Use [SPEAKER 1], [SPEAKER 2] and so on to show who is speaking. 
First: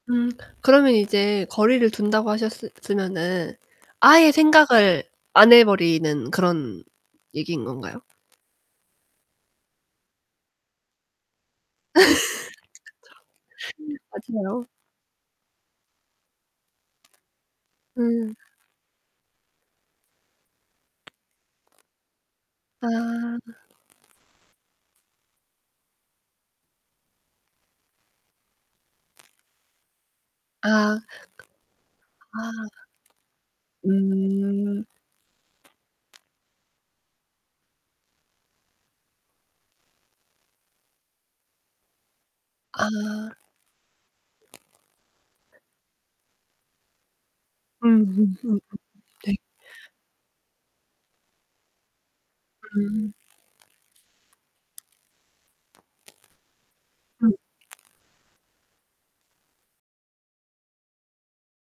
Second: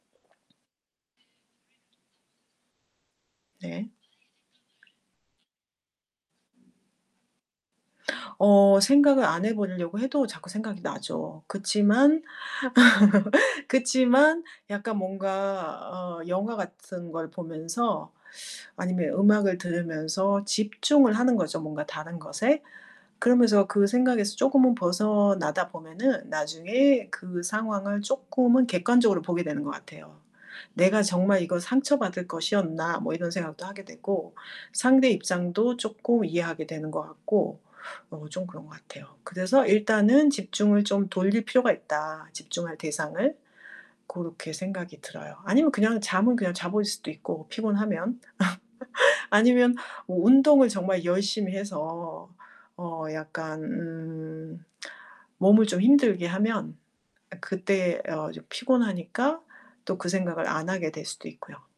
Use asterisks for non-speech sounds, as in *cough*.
[SPEAKER 1] 음 그러면 이제 거리를 둔다고 하셨으 으면은
[SPEAKER 2] 네.
[SPEAKER 1] 아예 생각을 안 해 버리는 그런 얘기인 건가요?
[SPEAKER 2] 어 생각을 안 해 버리려고 해도 자꾸 생각이 나죠. 그치만 *laughs*
[SPEAKER 1] *laughs* 그쵸.
[SPEAKER 2] 그치만
[SPEAKER 1] 맞아요.
[SPEAKER 2] 약간 뭔가 어 영화 같은 걸 보면서
[SPEAKER 1] 음.
[SPEAKER 2] 아니면 음악을 들으면서 집중을 하는 거죠, 뭔가 다른 것에.
[SPEAKER 1] 아.
[SPEAKER 2] 그러면서 그 생각에서 쪼금은 벗어나다 보면은 나중에 그 상황을 쪼끔은 객관적으로 보게 되는 것 같아요.
[SPEAKER 1] 아.
[SPEAKER 2] '내가 정말 이거 상처받을
[SPEAKER 1] 아.
[SPEAKER 2] 것이었나.' 뭐 이런 생각도 하게 되고
[SPEAKER 1] 음.
[SPEAKER 2] 상대 입장도 쪼끔 이해하게 되는 것 같고 어 좀 그런 것 같아요. 그래서 일단은 집중을 좀 돌릴 필요가 있다 집중할
[SPEAKER 1] 아.
[SPEAKER 2] 대상을. 고렇게 생각이 들어요. 아니면 그냥 잠은 그냥 자버릴 수도 있고 피곤하면.
[SPEAKER 1] 음음음
[SPEAKER 2] *laughs*
[SPEAKER 1] 네.
[SPEAKER 2] 아니면 어 운동을 정말 열심히 해서 어
[SPEAKER 1] 음.
[SPEAKER 2] 약간 음 몸을 좀 힘들게 하면
[SPEAKER 1] 음.
[SPEAKER 2] 그때 어 좀 피곤하니까 또 그 생각을 안 하게 될 수도 있고요.